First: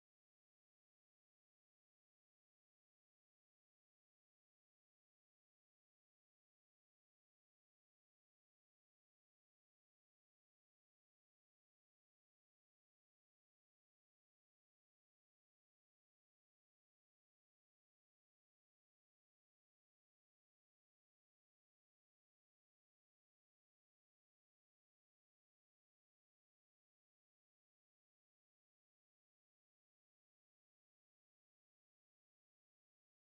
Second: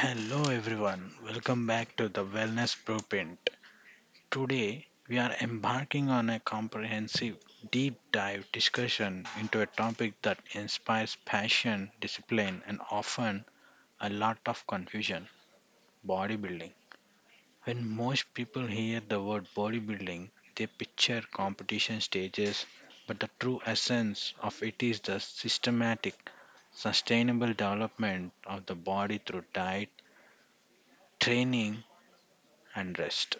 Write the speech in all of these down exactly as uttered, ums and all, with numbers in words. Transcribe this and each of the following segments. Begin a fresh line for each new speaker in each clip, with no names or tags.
Hello everyone, welcome back to the Wellness Blueprint. Today we are embarking on a comprehensive deep dive discussion into a topic that inspires passion, discipline, and often a lot of confusion: bodybuilding. When most people hear the word bodybuilding, they picture competition stages, but the true essence of it is the systematic, sustainable development of the body through diet, training, and rest.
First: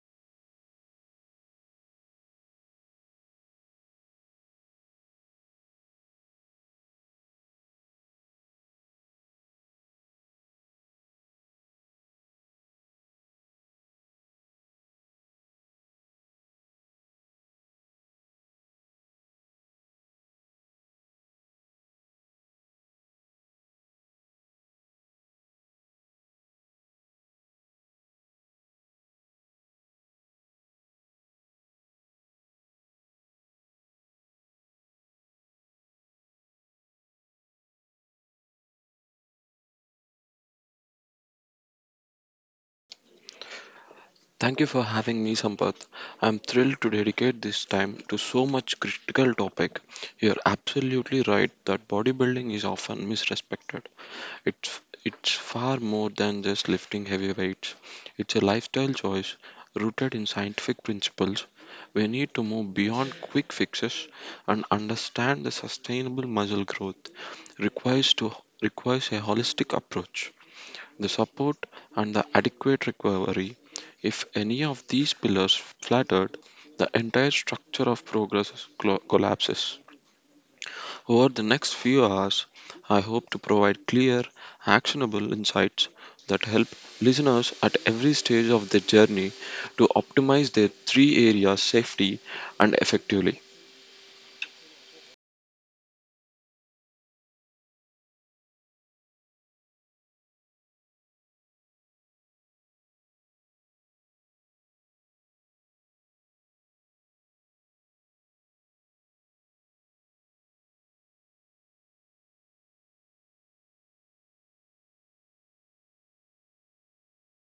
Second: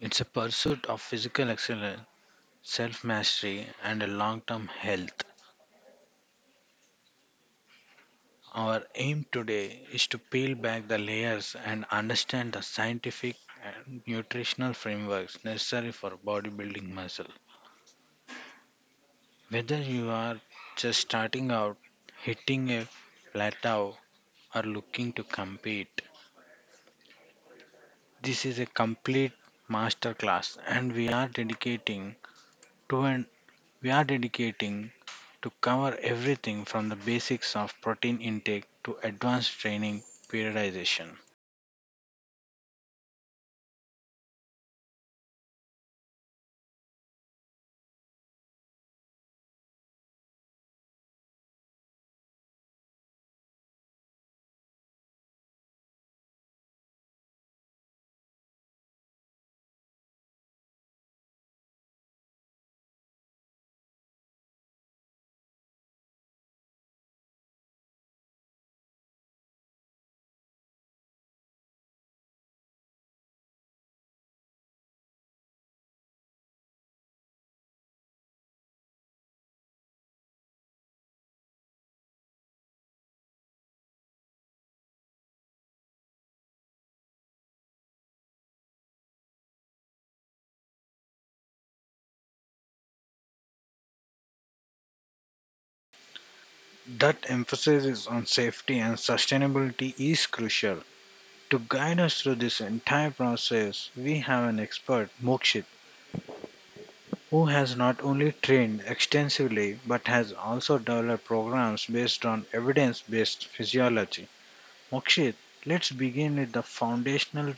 It's a pursuit of physical excellence, self mastery, and a long term health. Our aim today is to peel back the layers and understand the scientific and nutritional frameworks necessary for bodybuilding muscle. Whether you are just starting out, hitting a plateau, or looking to compete, this is a complete masterclass, and we are dedicating two and we are dedicating to cover everything from the basics of protein intake to advanced training periodization.
Thank you for having me, Sampath. I'm thrilled to dedicate this time to so much critical topic. You're absolutely right that bodybuilding is often misrespected. It's it's far more than just lifting heavy weights. It's a lifestyle choice rooted in scientific principles. We need to move beyond quick fixes and understand the sustainable muscle growth requires to requires a holistic approach the support, and the adequate recovery. If any of these pillars flattered, the entire structure of progress clo- collapses. Over the next few hours, I hope to provide clear, actionable insights that help listeners at every stage of their journey to optimize their three areas safely and effectively.
That emphasis on safety and sustainability is crucial. To guide us through this entire process, we have an expert, Mokshit, who has not only trained extensively but has also developed programs based on evidence based physiology. Mokshit, let's begin with the foundational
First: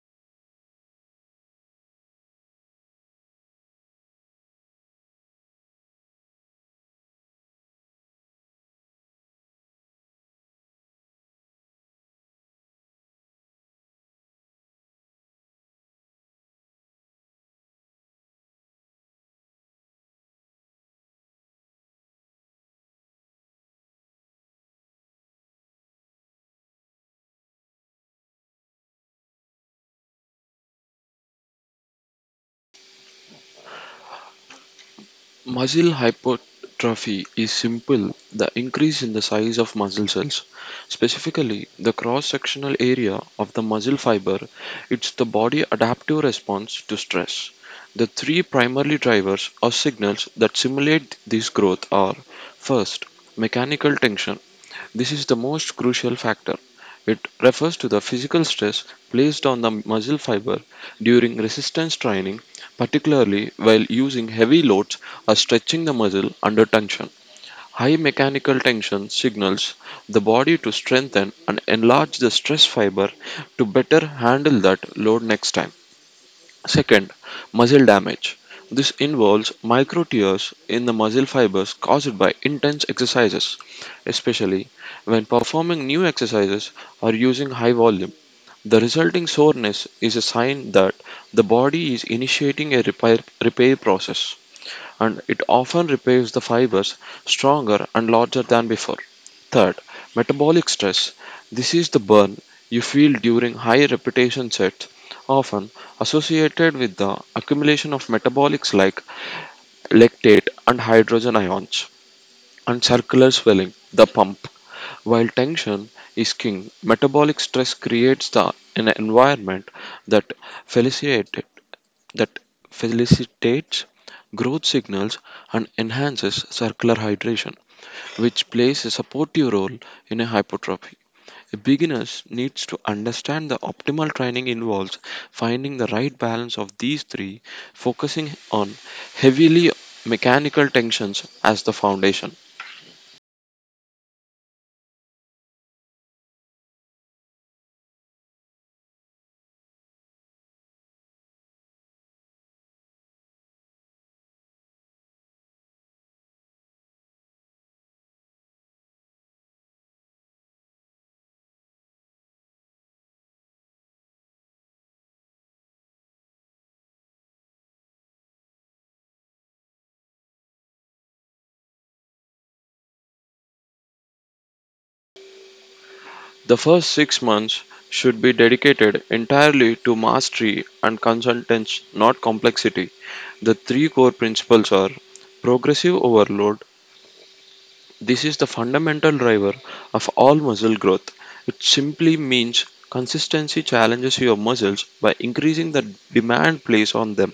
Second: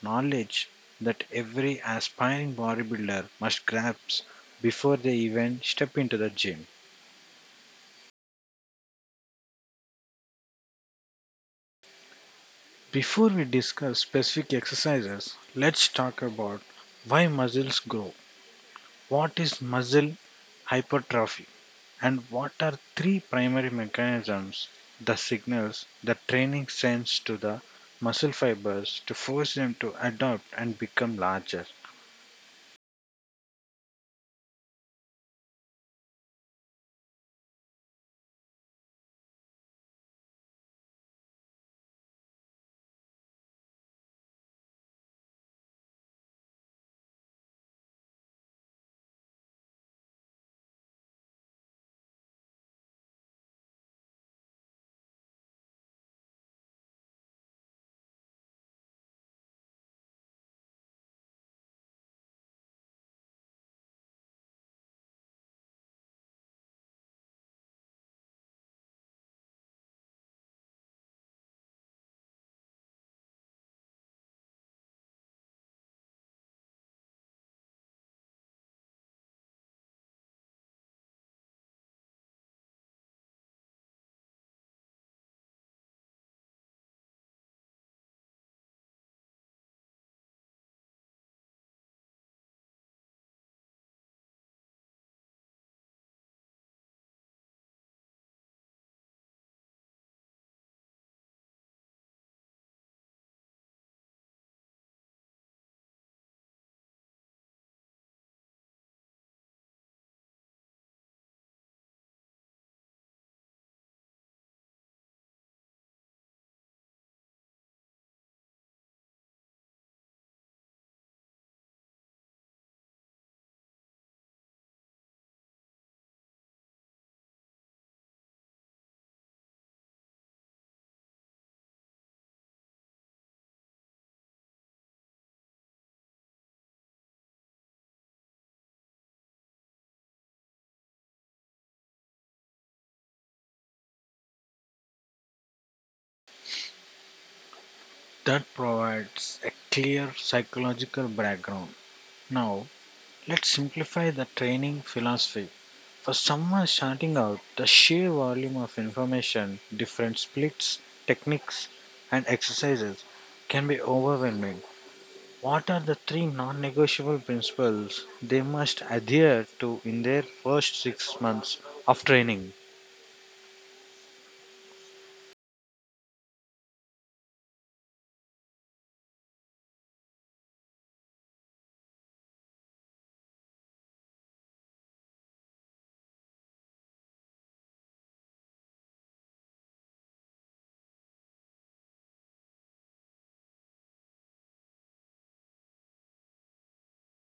knowledge that every aspiring bodybuilder must grasp before they even step into the gym. Before we discuss specific exercises, let's talk about why muscles grow. What is muscle hypertrophy and what are three primary mechanisms, the signals the training sends to the muscle fibers to force them to adapt and become larger,
Muscle hypertrophy is simple the increase in the size of muscle cells, specifically the cross sectional area of the muscle fiber. It's the body adaptive response to stress. The three primary drivers or signals that simulate this growth are: first, mechanical tension, this is the most crucial factor. It refers to the physical stress placed on the muscle fiber during resistance training, particularly while using heavy loads or stretching the muscle under tension. High mechanical tension signals the body to strengthen and enlarge the stress fiber to better handle that load next time. Second, muscle damage. This involves micro tears in the muscle fibers caused by intense exercises, especially when performing new exercises or using high volume. The resulting soreness is a sign that the body is initiating a repair, repair process, and it often repairs the fibers stronger and larger than before. Third, metabolic stress. This is the burn you feel during high repetition sets, often associated with the accumulation of metabolics like lactate and hydrogen ions, and circular swelling, the pump. While tension is king, metabolic stress creates the, an environment that facilitates that facilitates growth signals and enhances circular hydration, which plays a supportive role in a hypertrophy. A beginner needs to understand the optimal training involves finding the right balance of these three, focusing on heavily mechanical tensions as the foundation.
that provides a clear psychological background? Now, let's simplify the training philosophy. For someone starting out, the sheer volume of information, different splits, techniques, and exercises can be overwhelming. What are the three non negotiable principles they must adhere to in their first six months of training?
The first six months should be dedicated entirely to mastery and consultants, not complexity. The three core principles are: progressive overload. This is the fundamental driver of all muscle growth. It simply means consistency challenges your muscles by increasing the demand placed on them.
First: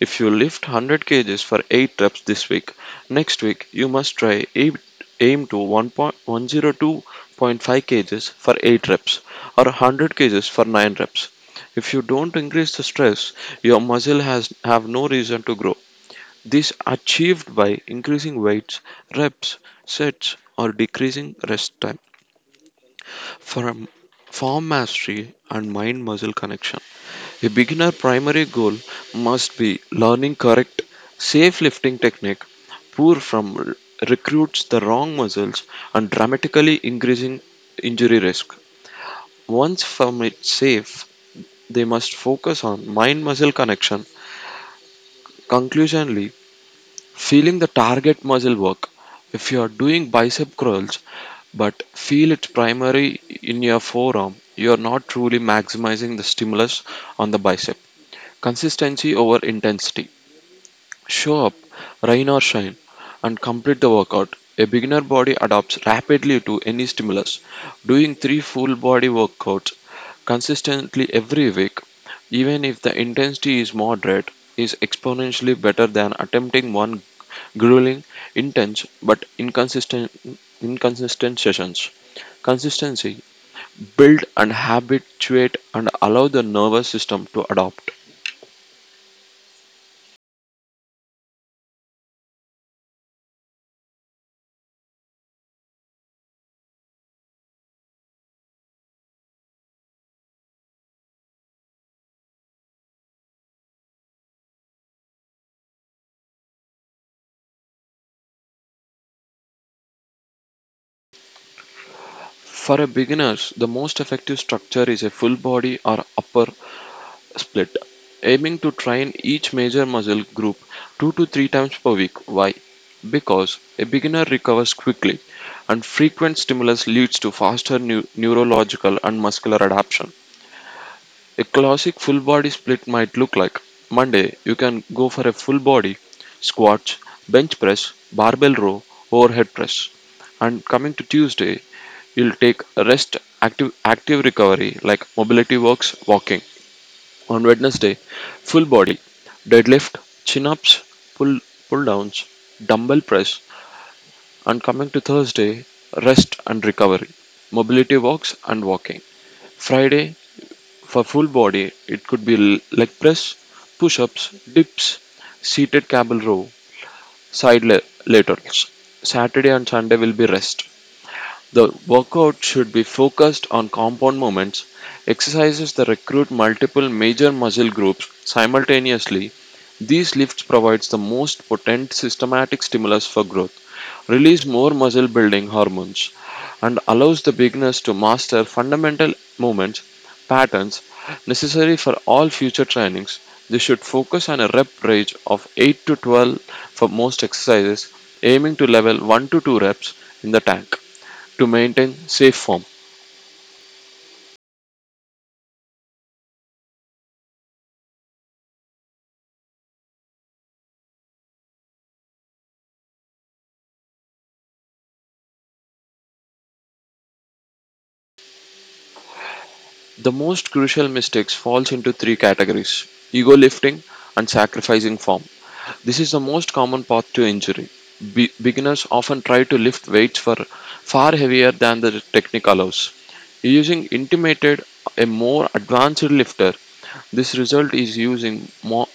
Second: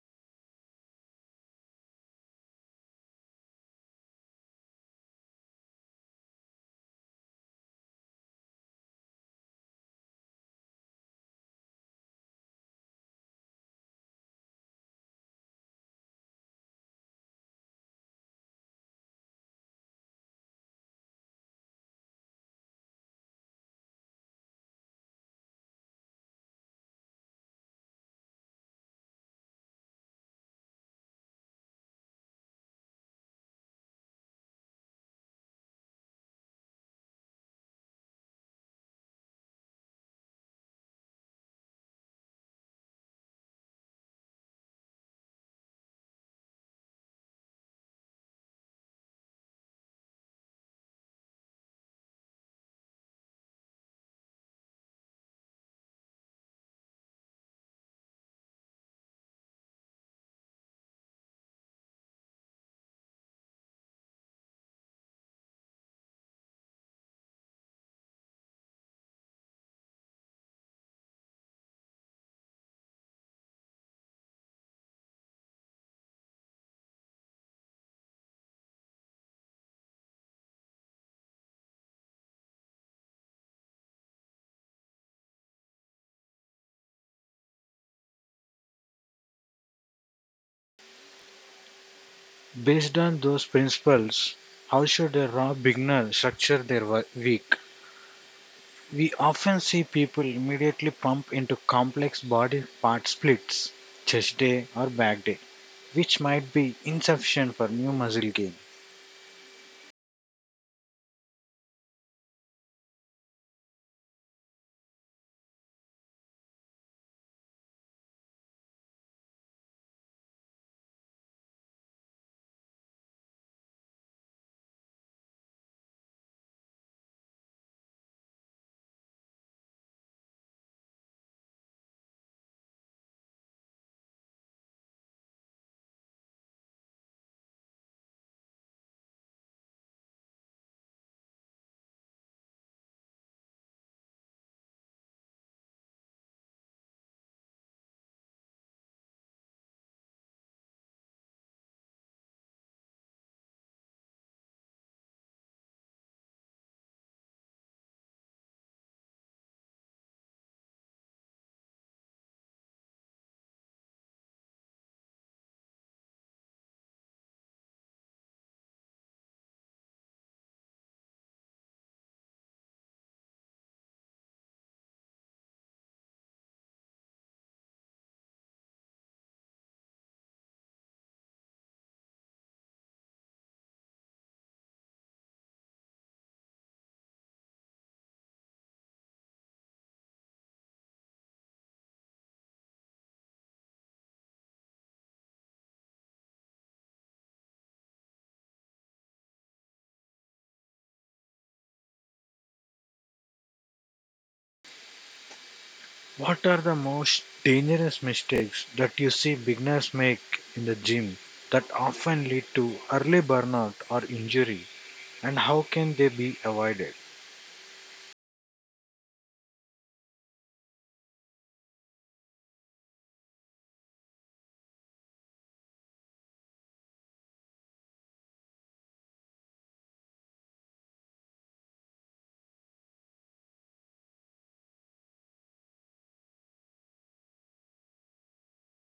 If you lift one hundred kgs for eight reps this week, next week you must try aim, aim to one point- one hundred two point five kgs for eight reps or one hundred kgs for nine reps. If you don't increase the stress, your muscle has have no reason to grow. This achieved by increasing weights, reps, sets or decreasing rest time. For form mastery and mind muscle connection, a beginner primary goal must be learning correct, safe lifting technique. Poor from r- recruits the wrong muscles and dramatically increasing injury risk. Once from it safe, they must focus on mind muscle connection. Conclusionally, feeling the target muscle work. If you are doing bicep curls but feel it primary in your forearm, you are not truly maximizing the stimulus on the bicep. Consistency over intensity. Show up, rain or shine, and complete the workout. A beginner body adapts rapidly to any stimulus. Doing three full body workouts consistently every week, even if the intensity is moderate, is exponentially better than attempting one grueling, intense, but inconsistent, inconsistent sessions. Consistency build and habituate and allow the nervous system to adapt.
Based on those principles, how should a raw beginner structure their wo- week? We often see people immediately pump into complex body part splits, chest day or back day, which might be insufficient for new muscle gain.
For a beginners, the most effective structure is a full body or upper split, aiming to train each major muscle group two to three times per week. Why? Because a beginner recovers quickly and frequent stimulus leads to faster neu- neurological and muscular adaptation. A classic full body split might look like: Monday, you can go for a full body, squats, bench press, barbell row, overhead press. And coming to Tuesday, you'll take rest, active, active recovery like mobility works, walking. On Wednesday, full body, deadlift, chin ups, pull, pull downs, dumbbell press. And coming to Thursday, rest and recovery, mobility walks and walking. Friday, for full body, it could be l- leg press, push ups, dips, seated cable row, side la- laterals. Saturday and Sunday will be rest. The workout should be focused on compound movements, exercises that recruit multiple major muscle groups simultaneously. These lifts provides the most potent systematic stimulus for growth, release more muscle building hormones, and allows the beginners to master fundamental movements patterns necessary for all future trainings. They should focus on a rep range of eight to twelve for most exercises, aiming to level one to two reps in the tank. To maintain safe form,
What are the most dangerous mistakes that you see beginners make in the gym that often lead to early burnout or injury, and how can they be avoided?
the most crucial mistakes falls into three categories: ego lifting and sacrificing form. This is the most common path to injury. Be- beginners often try to lift weights for far heavier than the technique allows, using intimated a more advanced lifter. This result is using more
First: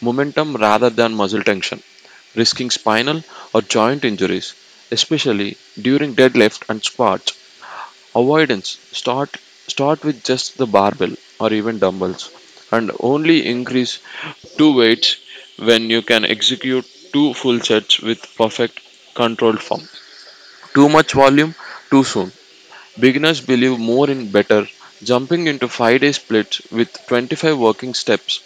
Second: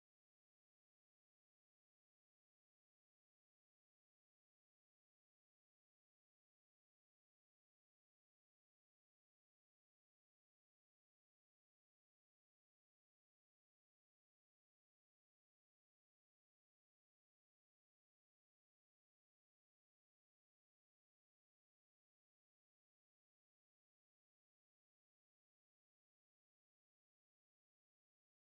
momentum rather than muscle tension, risking spinal or joint injuries, especially during deadlift and squats. Avoidance: start start with just the barbell or even dumbbells and only increase two weights when you can execute two full sets with perfect, controlled form. Too much volume too soon. Beginners believe more in better, jumping into five day splits with twenty-five working steps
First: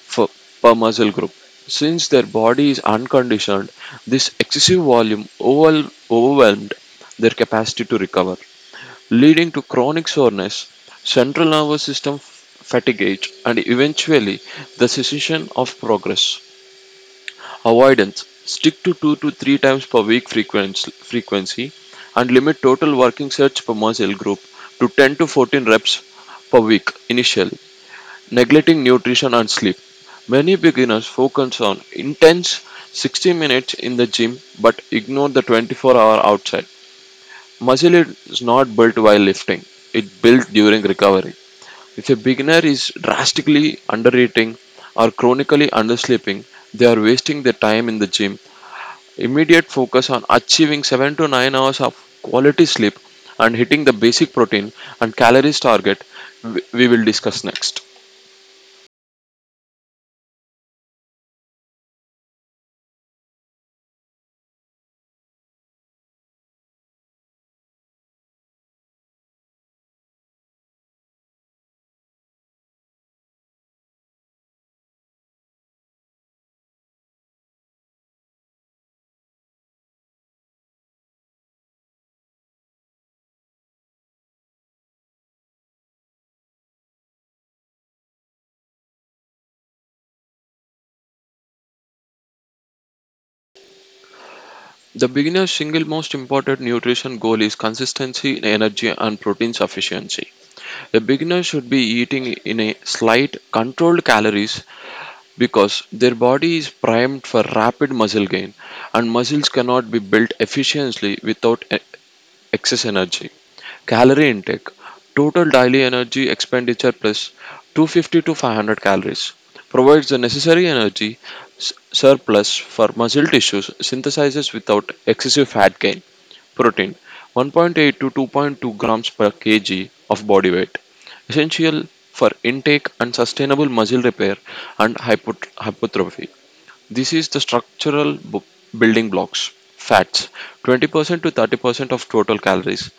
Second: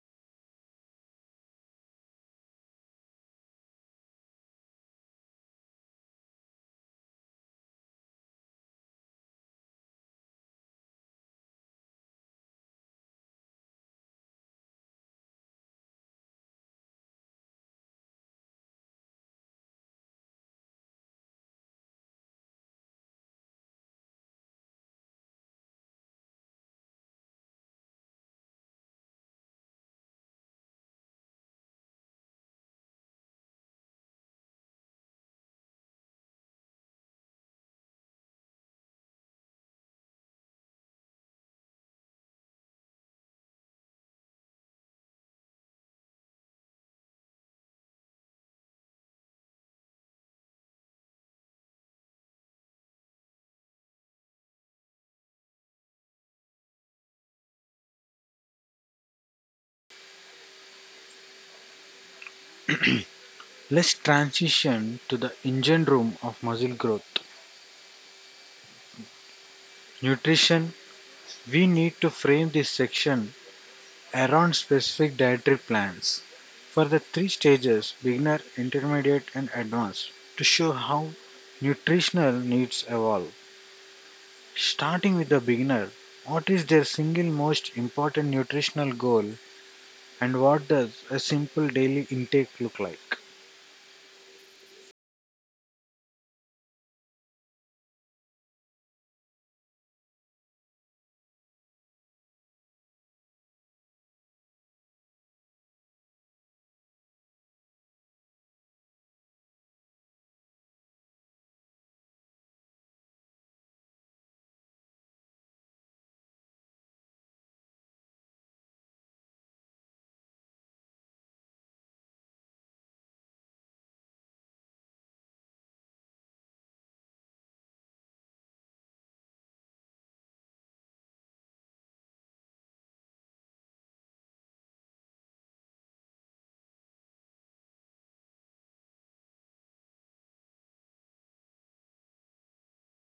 for, per muscle group. Since their body is unconditioned, this excessive volume overwhel- overwhelmed their capacity to recover, leading to chronic soreness, central nervous system fatigue, and eventually the cessation of progress. Avoidance: stick to two to three times per week frequency, frequency and limit total working sets per muscle group to ten to fourteen reps per week initially. Neglecting nutrition and sleep. Many beginners focus on intense sixty minutes in the gym but ignore the twenty-four hour outside. Muscle is not built while lifting, it's built during recovery. If a beginner is drastically undereating or chronically undersleeping, they are wasting their time in the gym. Immediate focus on achieving seven to nine hours of quality sleep and hitting the basic protein and calories target we will discuss next.
Let's transition to the engine room of muscle growth. Nutrition. We need to frame this section around specific dietary plans for the three stages: beginner, intermediate, and advanced, to show how nutritional needs evolve. Starting with the beginner, what is their single most important nutritional goal and what does a simple daily intake look like?
The beginner's single most important nutrition goal is consistency, energy, and protein sufficiency. The beginner should be eating in a slight, controlled calories because their body is primed for rapid muscle gain and muscles cannot be built efficiently without e- excess energy. Calorie intake: total daily energy expenditure plus two hundred fifty to five hundred calories provides the necessary energy s- surplus for muscle tissues synthesizes without excessive fat gain. Protein: one point eight to two point two grams per kg of body weight. Essential for intake and sustainable muscle repair and hypot- hypertrophy. This is the structural bu- building blocks. Fats: twenty percent to thirty percent of total calories,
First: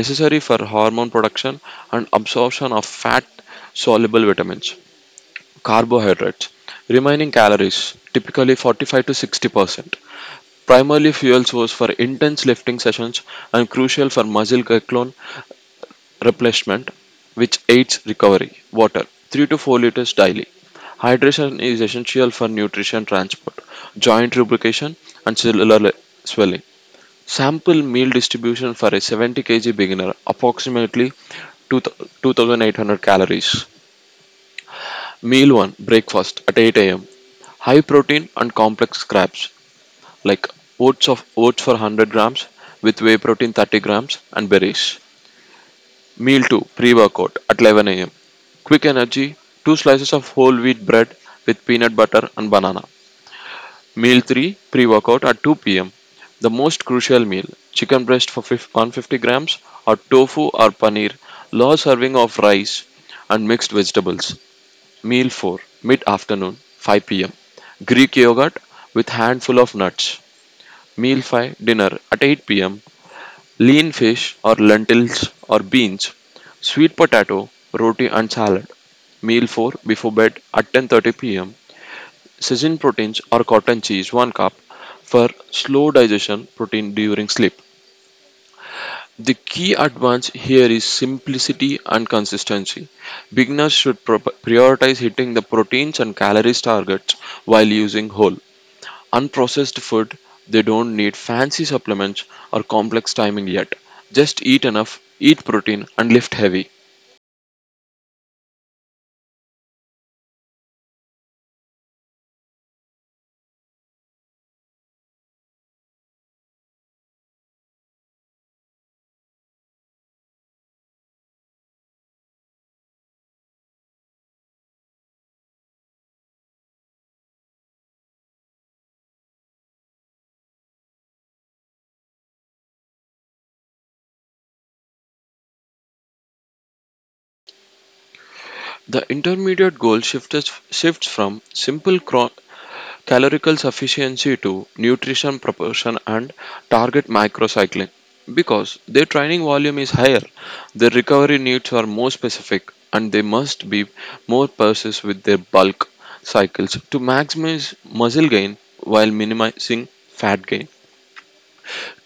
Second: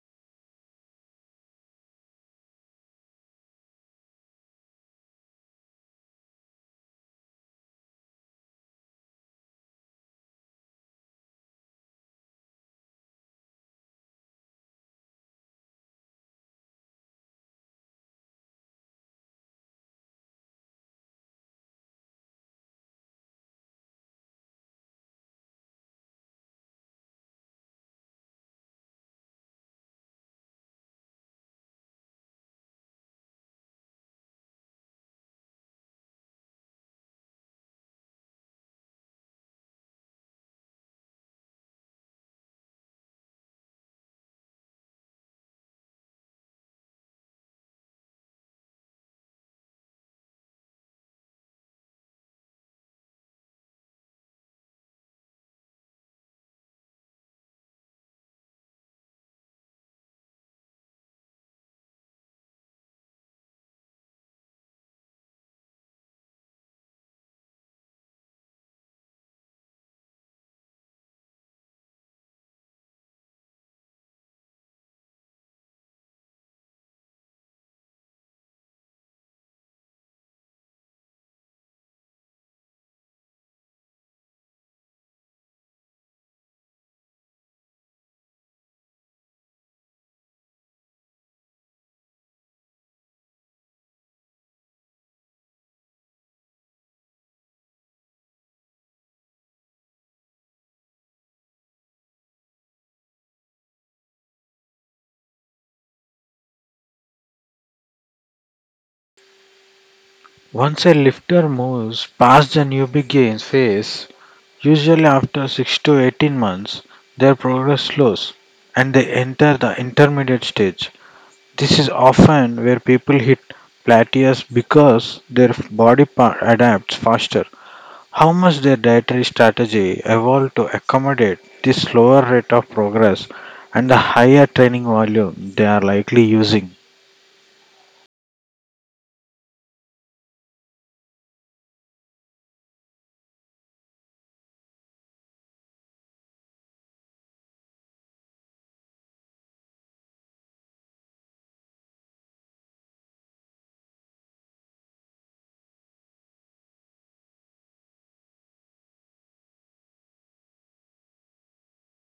necessary for hormone production and absorption of fat soluble vitamins. Carbohydrates: remaining calories, typically forty-five to sixty percent. Primarily fuels was for intense lifting sessions and crucial for muscle glycogen replacement, which aids recovery. Water: three to four liters daily. Hydration is essential for nutrition transport, joint lubrication, and cellular le- swelling. Sample meal distribution for a seventy kg beginner, approximately two two thousand eight hundred calories. Meal one, breakfast at eight a m. High protein and complex crabs, like oats of oats for one hundred grams with whey protein thirty grams and berries. Meal two, pre workout at eleven a m. Quick energy, two slices of whole wheat bread with peanut butter and banana. Meal three, pre workout at two p m. The most crucial meal, chicken breast for fif- one hundred fifty grams, or tofu or paneer, large serving of rice and mixed vegetables. Meal four, mid afternoon, five p m. Greek yogurt with handful of nuts. Meal five, dinner at eight p m, lean fish or lentils or beans, sweet potato, roti and salad. Meal four, before bed at ten thirty p m, sesame proteins or cotton cheese one cup for slow digestion protein during sleep. The key advance here is simplicity and consistency. Beginners should pro- prioritize hitting the proteins and calories targets while using whole, unprocessed food. They don't need fancy supplements or complex timing yet. Just eat enough, eat protein, and lift heavy.
Once a lifter moves past the newbie gains phase, usually after six to eighteen months, their progress slows and they enter the intermediate stage. This is often where people hit plateaus because their body part adapts faster. How much their dietary strategy evolved to accommodate this slower rate of progress and the higher training volume they are likely using.
The intermediate goal shifts, shifts from simple chro- calorical sufficiency to nutrition proportion and target macrocycling. Because their training volume is higher, their recovery needs are more specific, and they must be more precise with their bulk cycles to maximize muscle gain while minimizing fat gain.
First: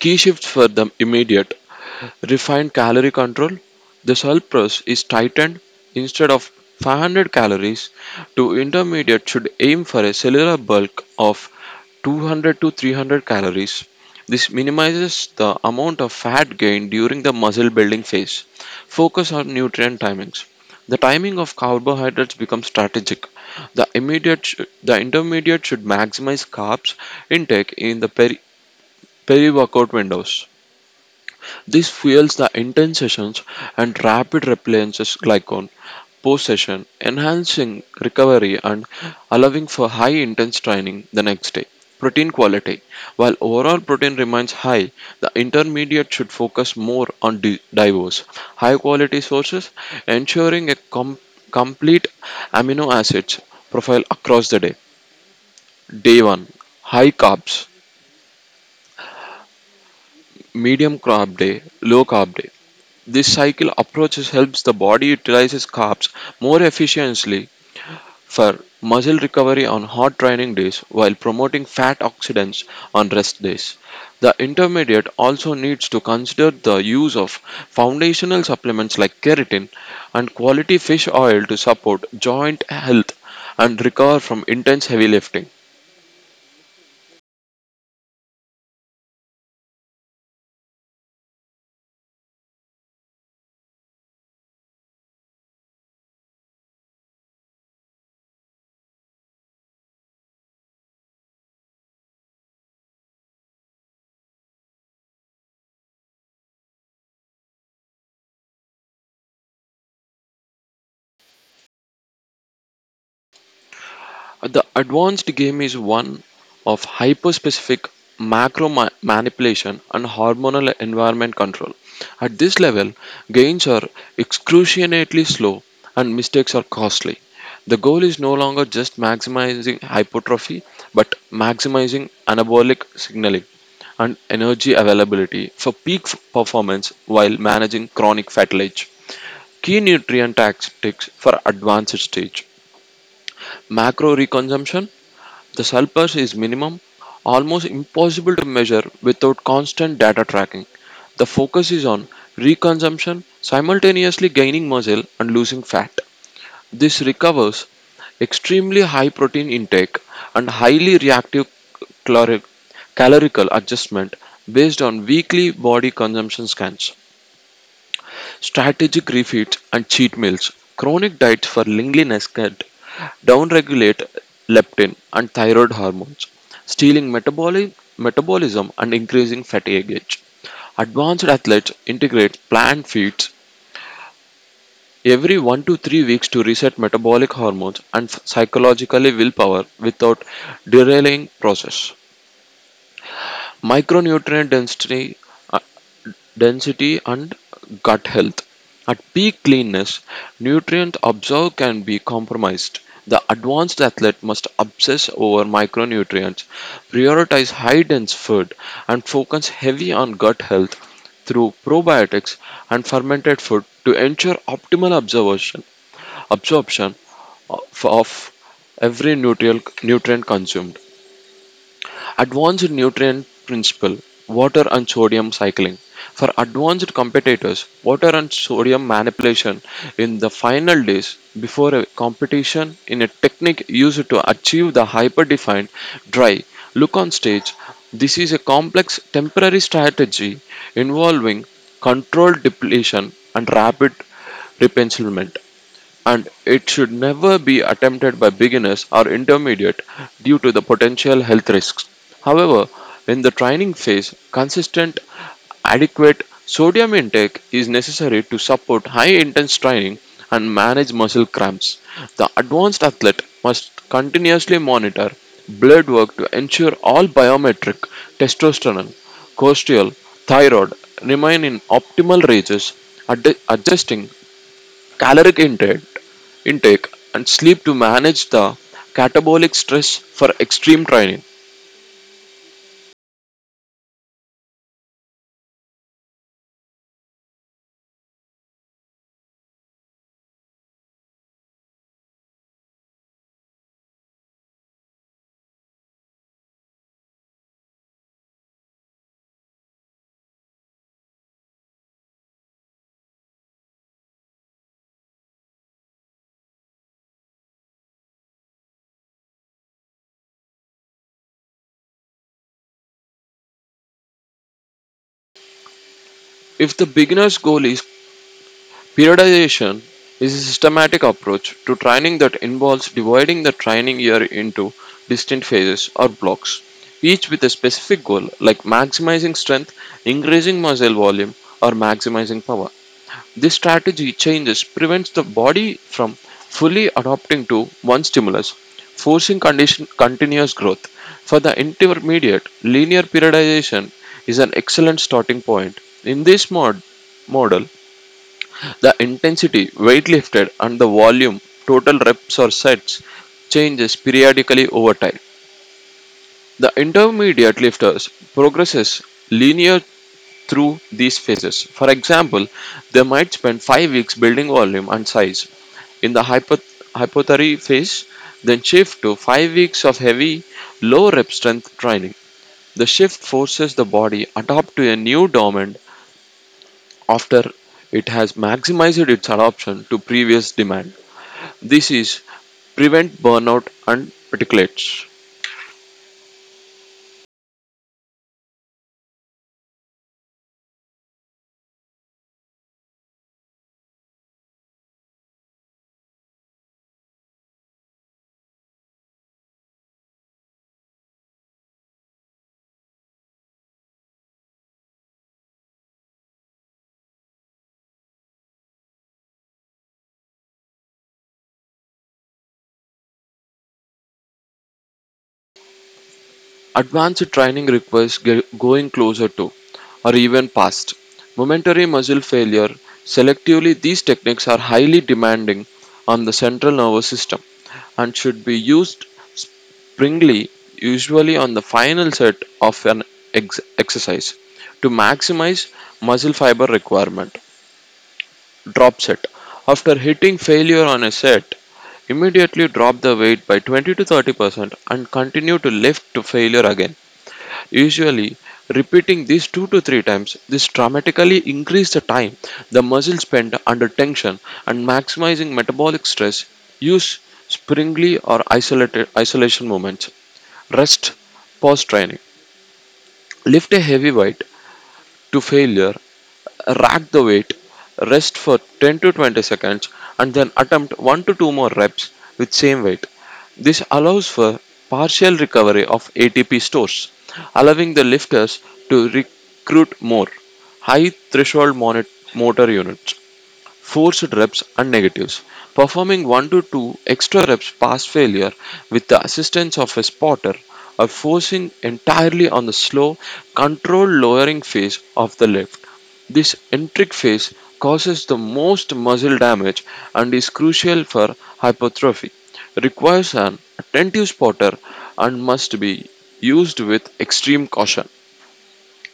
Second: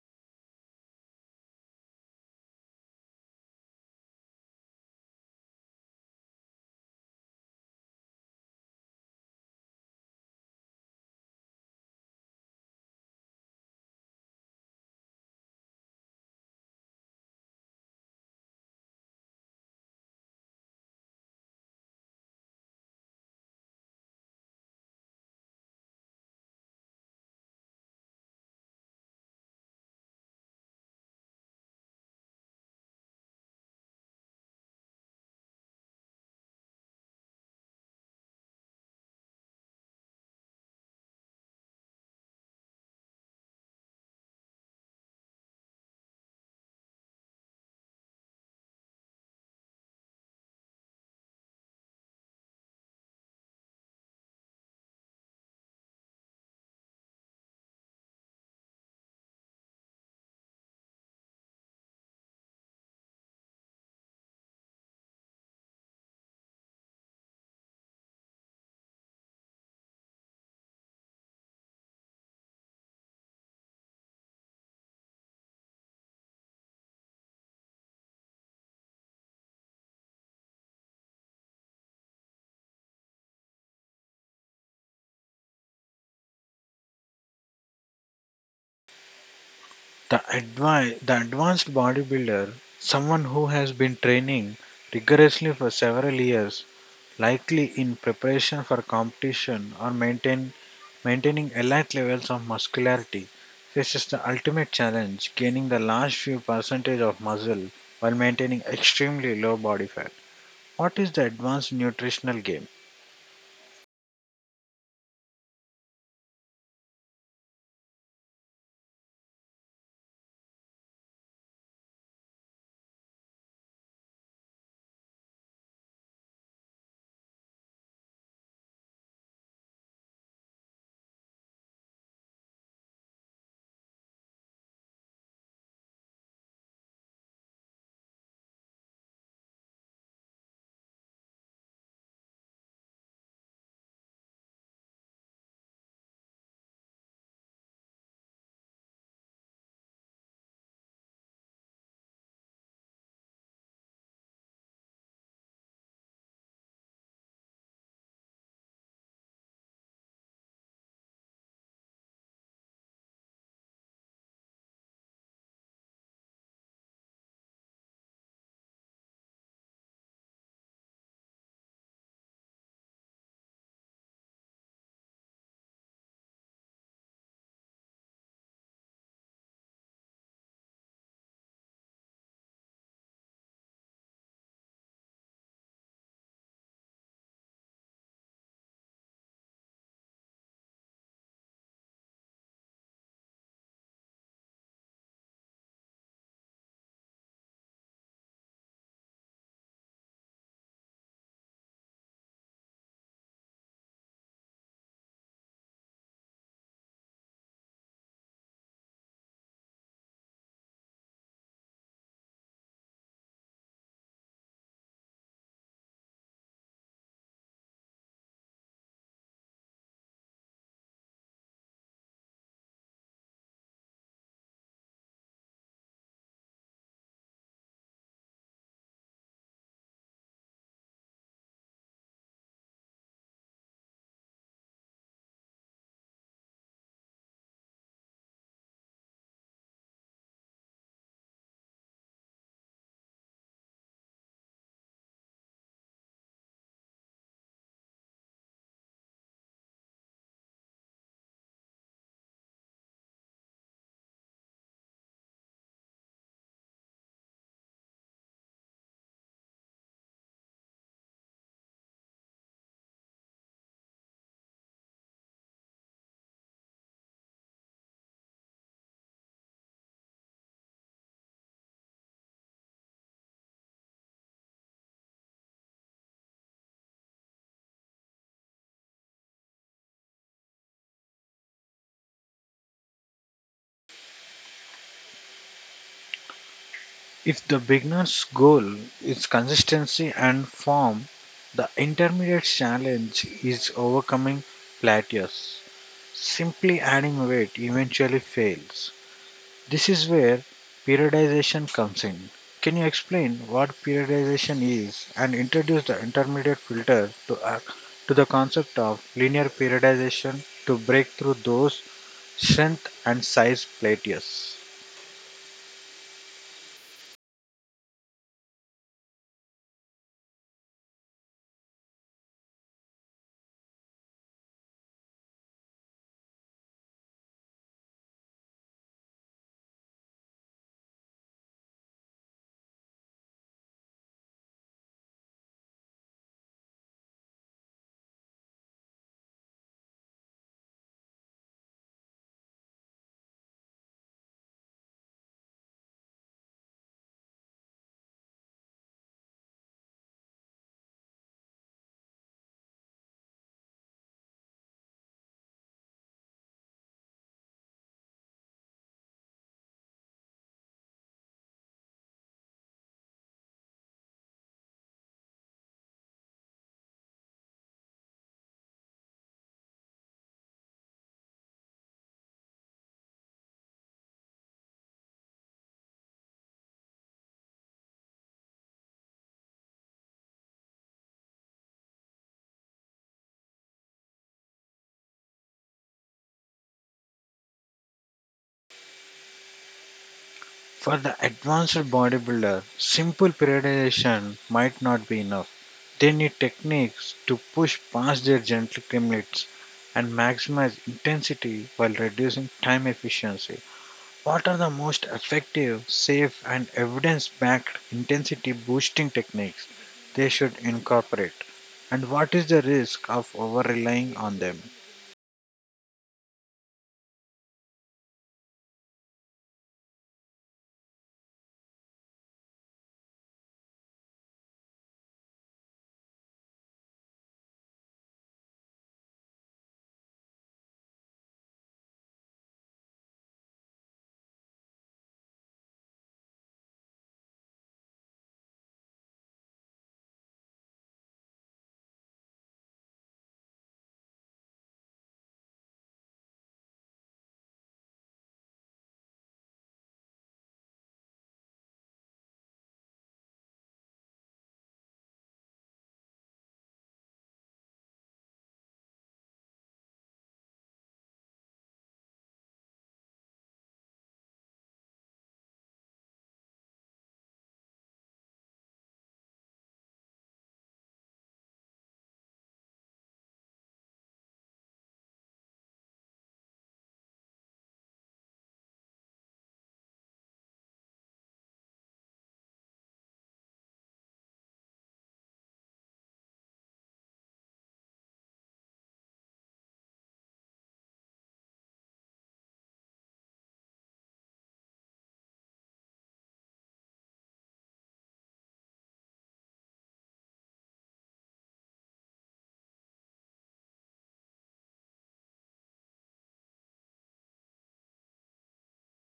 Key shifts for the immediate: refined calorie control. The surplus is tightened. Instead of five hundred calories, to intermediate should aim for a cellular bulk of two hundred to three hundred calories. This minimizes the amount of fat gain during the muscle building phase. Focus on nutrient timings. The timing of carbohydrates becomes strategic. The immediate, sh- the intermediate should maximize carbs intake in the peri- peri-workout windows. This fuels the intense sessions and rapid replenishes glycone post session, enhancing recovery and allowing for high intense training the next day. Protein quality: while overall protein remains high, the intermediate should focus more on di- diverse, high quality sources, ensuring a com- complete amino acids profile across the day. Day one, high carbs, medium carb day, low carb day. This cycle approach helps the body utilizes carbs more efficiently for muscle recovery on hot training days while promoting fat oxidants on rest days. The intermediate also needs to consider the use of foundational supplements like keratin and quality fish oil to support joint health and recover from intense heavy lifting.
The, advi- the advanced bodybuilder, someone who has been training rigorously for several years, likely in preparation for competition or maintain, maintaining elite levels of muscularity, faces the ultimate challenge gaining the large few percentage of muscle while maintaining extremely low body fat. What is the advanced nutritional game?
The advanced game is one of hyper-specific macro ma- manipulation and hormonal environment control. At this level, gains are excruciatingly slow and mistakes are costly. The goal is no longer just maximizing hypertrophy, but maximizing anabolic signaling and energy availability for peak f- performance while managing chronic fatigue. Key nutrient tactics for advanced stage macro reconsumption, the sulfur is minimum, almost impossible to measure without constant data tracking. The focus is on reconsumption, simultaneously gaining muscle and losing fat. This recovers extremely high protein intake and highly reactive caloric, calorical adjustment based on weekly body consumption scans. Strategic refeeds and cheat meals. Chronic diets for leanliness can downregulate leptin and thyroid hormones, stealing metaboli- metabolism and increasing fatigue. Age. Advanced athletes integrate planned feeds every one to three weeks to reset metabolic hormones and f- psychologically willpower without derailing process. Micronutrient density uh, density and gut health. At peak cleanness, nutrient absorb can be compromised. The advanced athlete must obsess over micronutrients, prioritize high dense food, and focus heavy on gut health through probiotics and fermented food to ensure optimal absorption, absorption of, of every nutrient, nutrient consumed. Advanced nutrient principle, water and sodium cycling. For advanced competitors, water and sodium manipulation in the final days before a competition in a technique used to achieve the hyper defined dry look on stage. This is a complex temporary strategy involving controlled depletion and rapid replenishment, and it should never be attempted by beginners or intermediate due to the potential health risks. However, in the training phase, consistent, adequate sodium intake is necessary to support high intense training and manage muscle cramps. The advanced athlete must continuously monitor blood work to ensure all biometric, testosterone, costeal, thyroid remain in optimal ranges, ad- adjusting caloric intake, intake and sleep to manage the catabolic stress for extreme training.
If the beginner's goal is consistency and form, the intermediate challenge is overcoming plateaus. Simply adding weight eventually fails. This is where periodization comes in. Can you explain what periodization is and introduce the intermediate filter to, uh, to the concept of linear periodization to break through those strength and size plateaus?
If the beginner's goal is periodization, is a systematic approach to training that involves dividing the training year into distinct phases or blocks, each with a specific goal like maximizing strength, increasing muscle volume, or maximizing power. This strategy changes prevents the body from fully adapting to one stimulus, forcing condition, continuous growth. For the intermediate, linear periodization is an excellent starting point. In this mod, model, the intensity, weight lifted, and the volume, total reps or sets, changes periodically over time. The intermediate lifters progresses linear through these phases. For example, they might spend five weeks building volume and size in the hypo- hypothyroid phase, then shift to five weeks of heavy, low rep strength training. The shift forces the body adapt to a new dominant after it has maximized its adoption to previous demand. This is prevent burnout and particulates.
For the advanced bodybuilder, simple periodization might not be enough. They need techniques to push past their genetic limits and maximize intensity while reducing time efficiency. What are the most effective, safe, and evidence backed intensity boosting techniques they should incorporate? And what is the risk of over relying on them?
Advanced training requires ge- going closer to, or even past, momentary muscle failure. Selectively, these techniques are highly demanding on the central nervous system and should be used springly, usually on the final set of an ex- exercise, to maximize muscle fiber requirement. Drop set. After hitting failure on a set, immediately drop the weight by twenty to thirty percent and continue to lift to failure again. Usually, repeating this two to three times, this dramatically increase the time the muscle spent under tension and maximizing metabolic stress. Use springly or isolated isolation movements. Rest post training. Lift a heavy weight to failure, rack the weight, rest for ten to twenty seconds, and then attempt one to two more reps with same weight. This allows for partial recovery of A T P stores, allowing the lifters to recruit more high threshold motor units, forced reps and negatives. Performing one to two extra reps past failure with the assistance of a spotter or forcing entirely on the slow, controlled lowering phase of the lift. This entric phase causes the most muscle damage and is crucial for hypertrophy. Requires an attentive spotter and must be used with extreme caution.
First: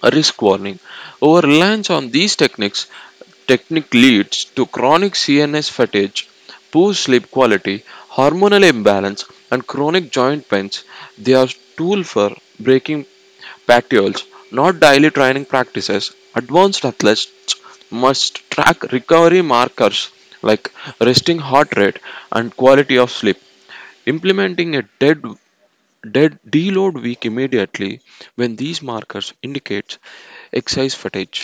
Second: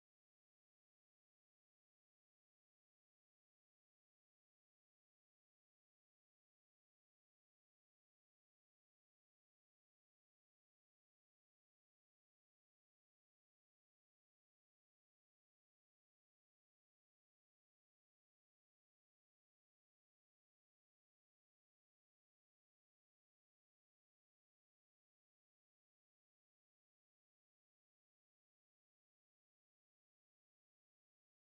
A risk warning: over reliance on these techniques technique leads to chronic C N S fatigue, poor sleep quality, hormonal imbalance, and chronic joint pains. They are tool for breaking patios, not daily training practices. Advanced athletes must track recovery markers like resting heart rate and quality of sleep. Implementing a dead dead deload weak immediately when these markers indicate exercise fatigue.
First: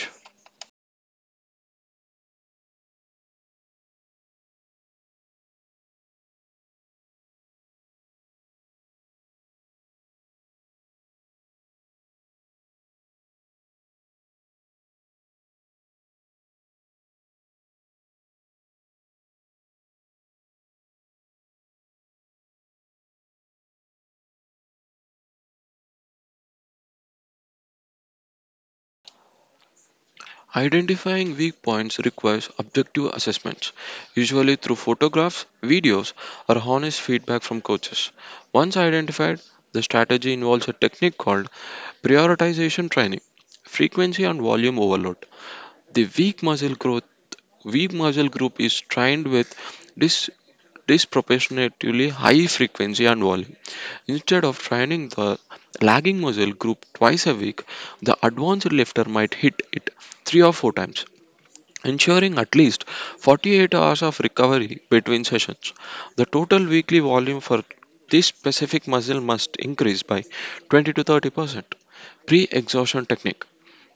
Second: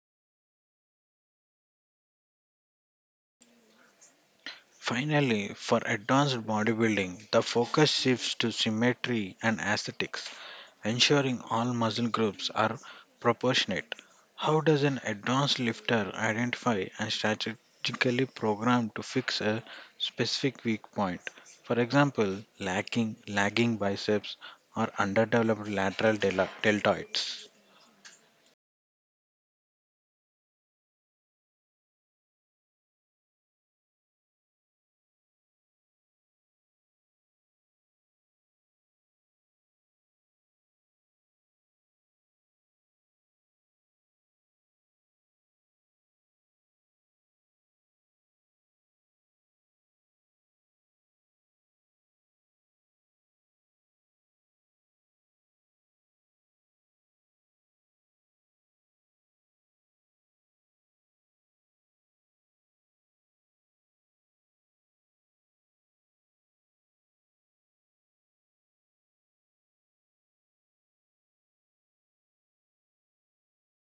Finally, for advanced bodybuilding, the focus shifts to symmetry and aesthetics, ensuring all muscle groups are proportionate. How does an advanced lifter identify and strategically program to fix a specific weak point? For example, lacking lagging biceps or underdeveloped lateral dela- deltoids.
Identifying weak points requires objective assessments, usually through photographs, videos, or honest feedback from coaches. Once identified, the strategy involves a technique called prioritization training, frequency and volume overload. The weak muscle growth weak muscle group is trained with dis- disproportionately high frequency and volume. Instead of training the lagging muscle group twice a week, the advanced lifter might hit it three or four times, ensuring at least forty-eight hours of recovery between sessions. The total weekly volume for this specific muscle must increase by twenty to thirty percent. Pre exhaustion technique,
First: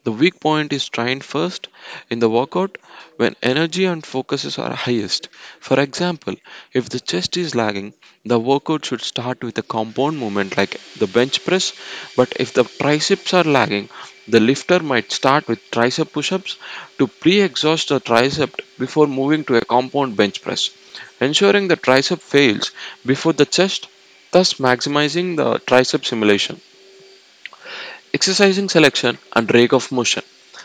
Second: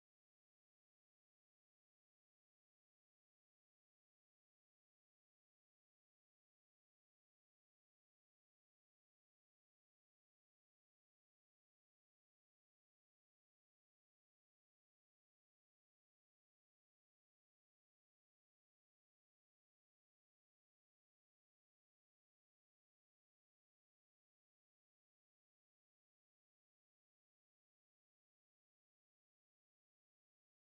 the weak point is trained first in the workout when energy and focuses are highest. For example, if the chest is lagging, the workout should start with a compound movement like the bench press, but if the triceps are lagging, the lifter might start with tricep push ups to pre exhaust the tricep before moving to a compound bench press, ensuring the tricep fails before the chest, thus maximizing the tricep simulation. Exercising selection and rate of motion.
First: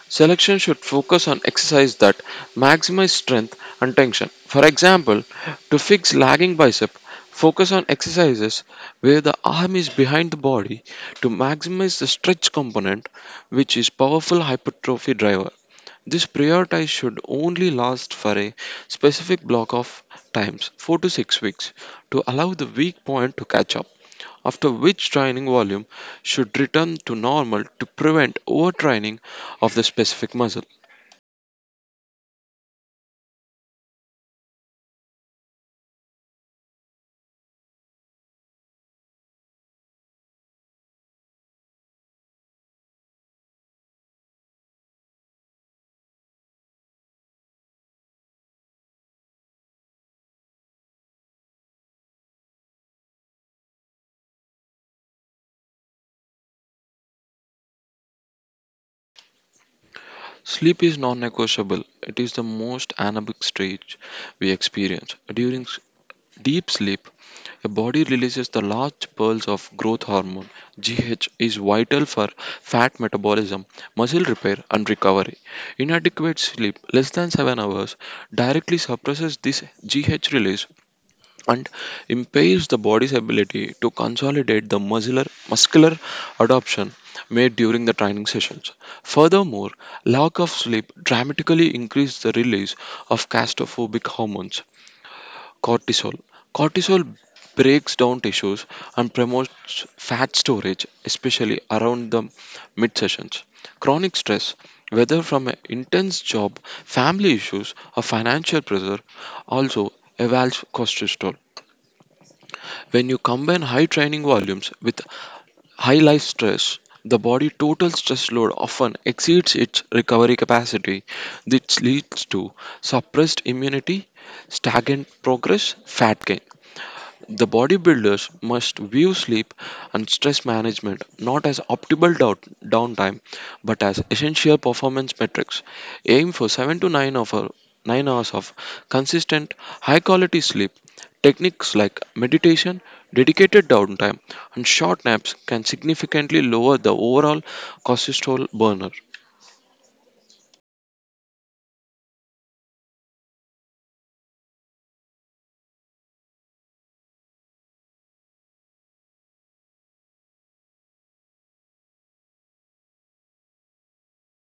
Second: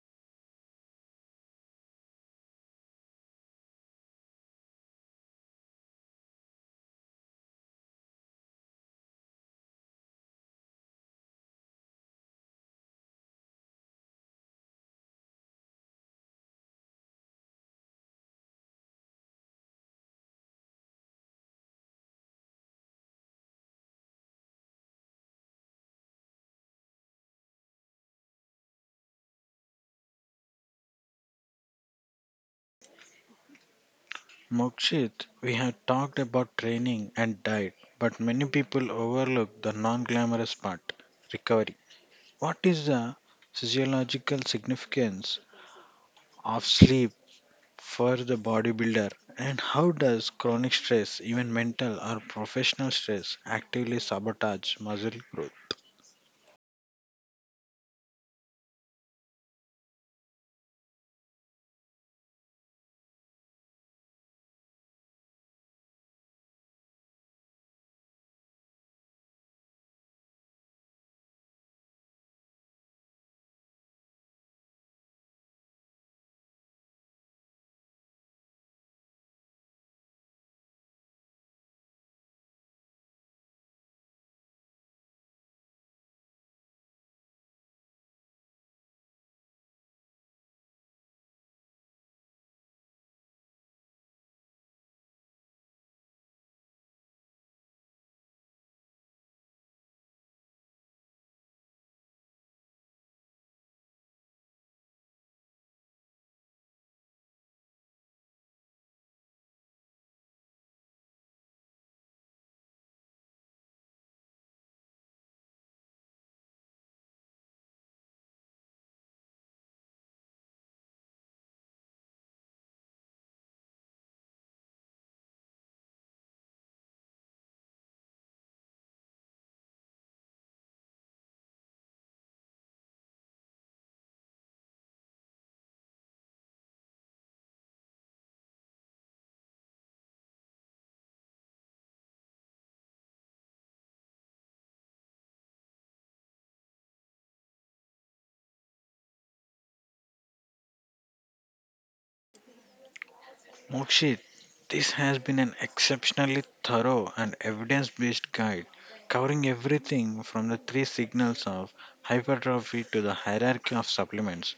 Selection should focus on exercise that maximize strength and tension. For example, to fix lagging bicep, focus on exercises where the arm is behind the body to maximize the stretch component which is powerful hypertrophy driver. This prioritize should only last for a specific block of times four to six weeks to allow the weak point to catch up after which training volume should return to normal to prevent overtraining of the specific muscle.
Mokshit, we have talked about training and diet, but many people overlook the non-glamorous part, recovery. What is the physiological significance of sleep for the bodybuilder and how does chronic stress, even mental or professional stress, actively sabotage muscle growth?
Sleep is non negotiable, it is the most anaerobic stage we experience. During s- deep sleep, the body releases the large pulse of growth hormone. G H is vital for fat metabolism, muscle repair, and recovery. Inadequate sleep, less than seven hours, directly suppresses this G H release, and impairs the body's ability to consolidate the muscular, muscular adoption made during the training sessions. Furthermore, lack of sleep dramatically increases the release of castophobic hormones, cortisol. Cortisol breaks down tissues and promotes fat storage, especially around the mid sessions. Chronic stress, whether from an intense job, family issues, or financial pressure, also evolves cortisol. When you combine high training volumes with high life stress, the body's total stress load often exceeds its recovery capacity. This leads to suppressed immunity, stagnant progress, fat gain. The bodybuilders must view sleep and stress management not as optimal down- downtime but as essential performance metrics. Aim for seven to nine of a- nine hours of consistent high quality sleep. Techniques like meditation, dedicated downtime and short naps can significantly lower the overall cortisol burner.
Mokshit, this has been an exceptionally thorough and evidence-based guide covering everything from the three signals of hypertrophy to the hierarchy of supplements.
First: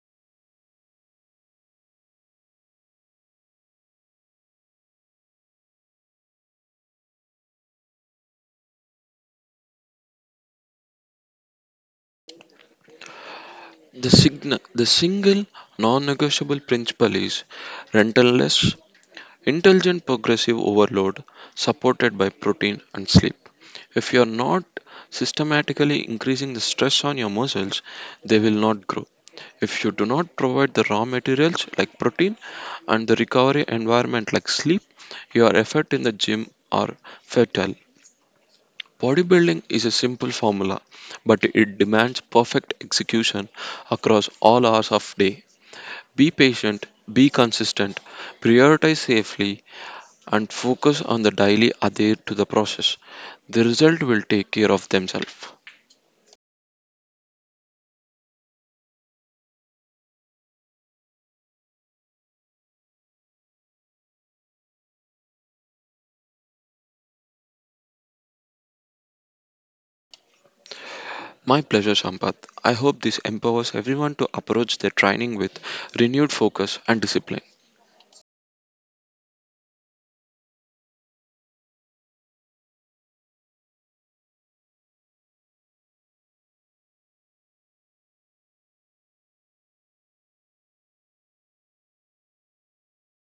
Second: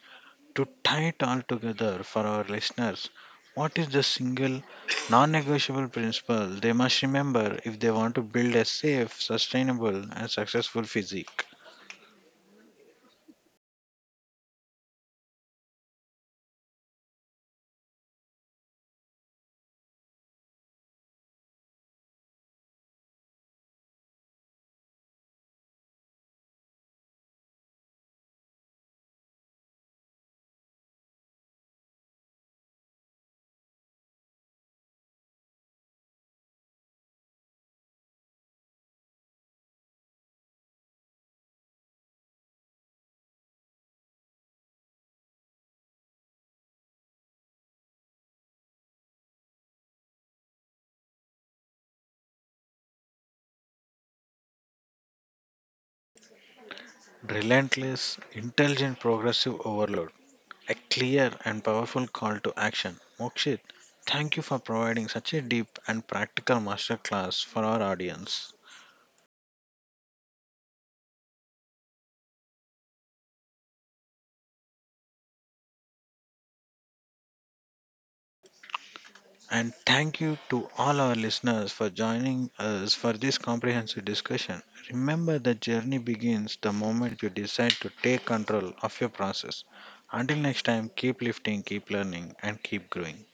To tie it all together for our listeners, what is the single non negotiable principle they must remember if they want to build a safe, sustainable, and successful physique?
The sign- the single non-negotiable principle is rental less intelligent progressive overload supported by protein and sleep. If you are not systematically increasing the stress on your muscles, they will not grow. If you do not provide the raw materials like protein and the recovery environment like sleep, your effort in the gym are fatal. Bodybuilding is a simple formula, but it demands perfect execution across all hours of day. Be patient, be consistent, prioritize safely, and focus on the daily adhere to the process. The result will take care of themselves.
Relentless, intelligent, progressive overload. A clear and powerful call to action. Mokshit, thank you for providing such a deep and practical masterclass for our audience.
My pleasure, Sampath. I hope this empowers everyone to approach their training with renewed focus and discipline.
And thank you to all our listeners for joining us for this comprehensive discussion. Remember, the journey begins the moment you decide to take control of your process. Until next time, keep lifting, keep learning, and keep growing.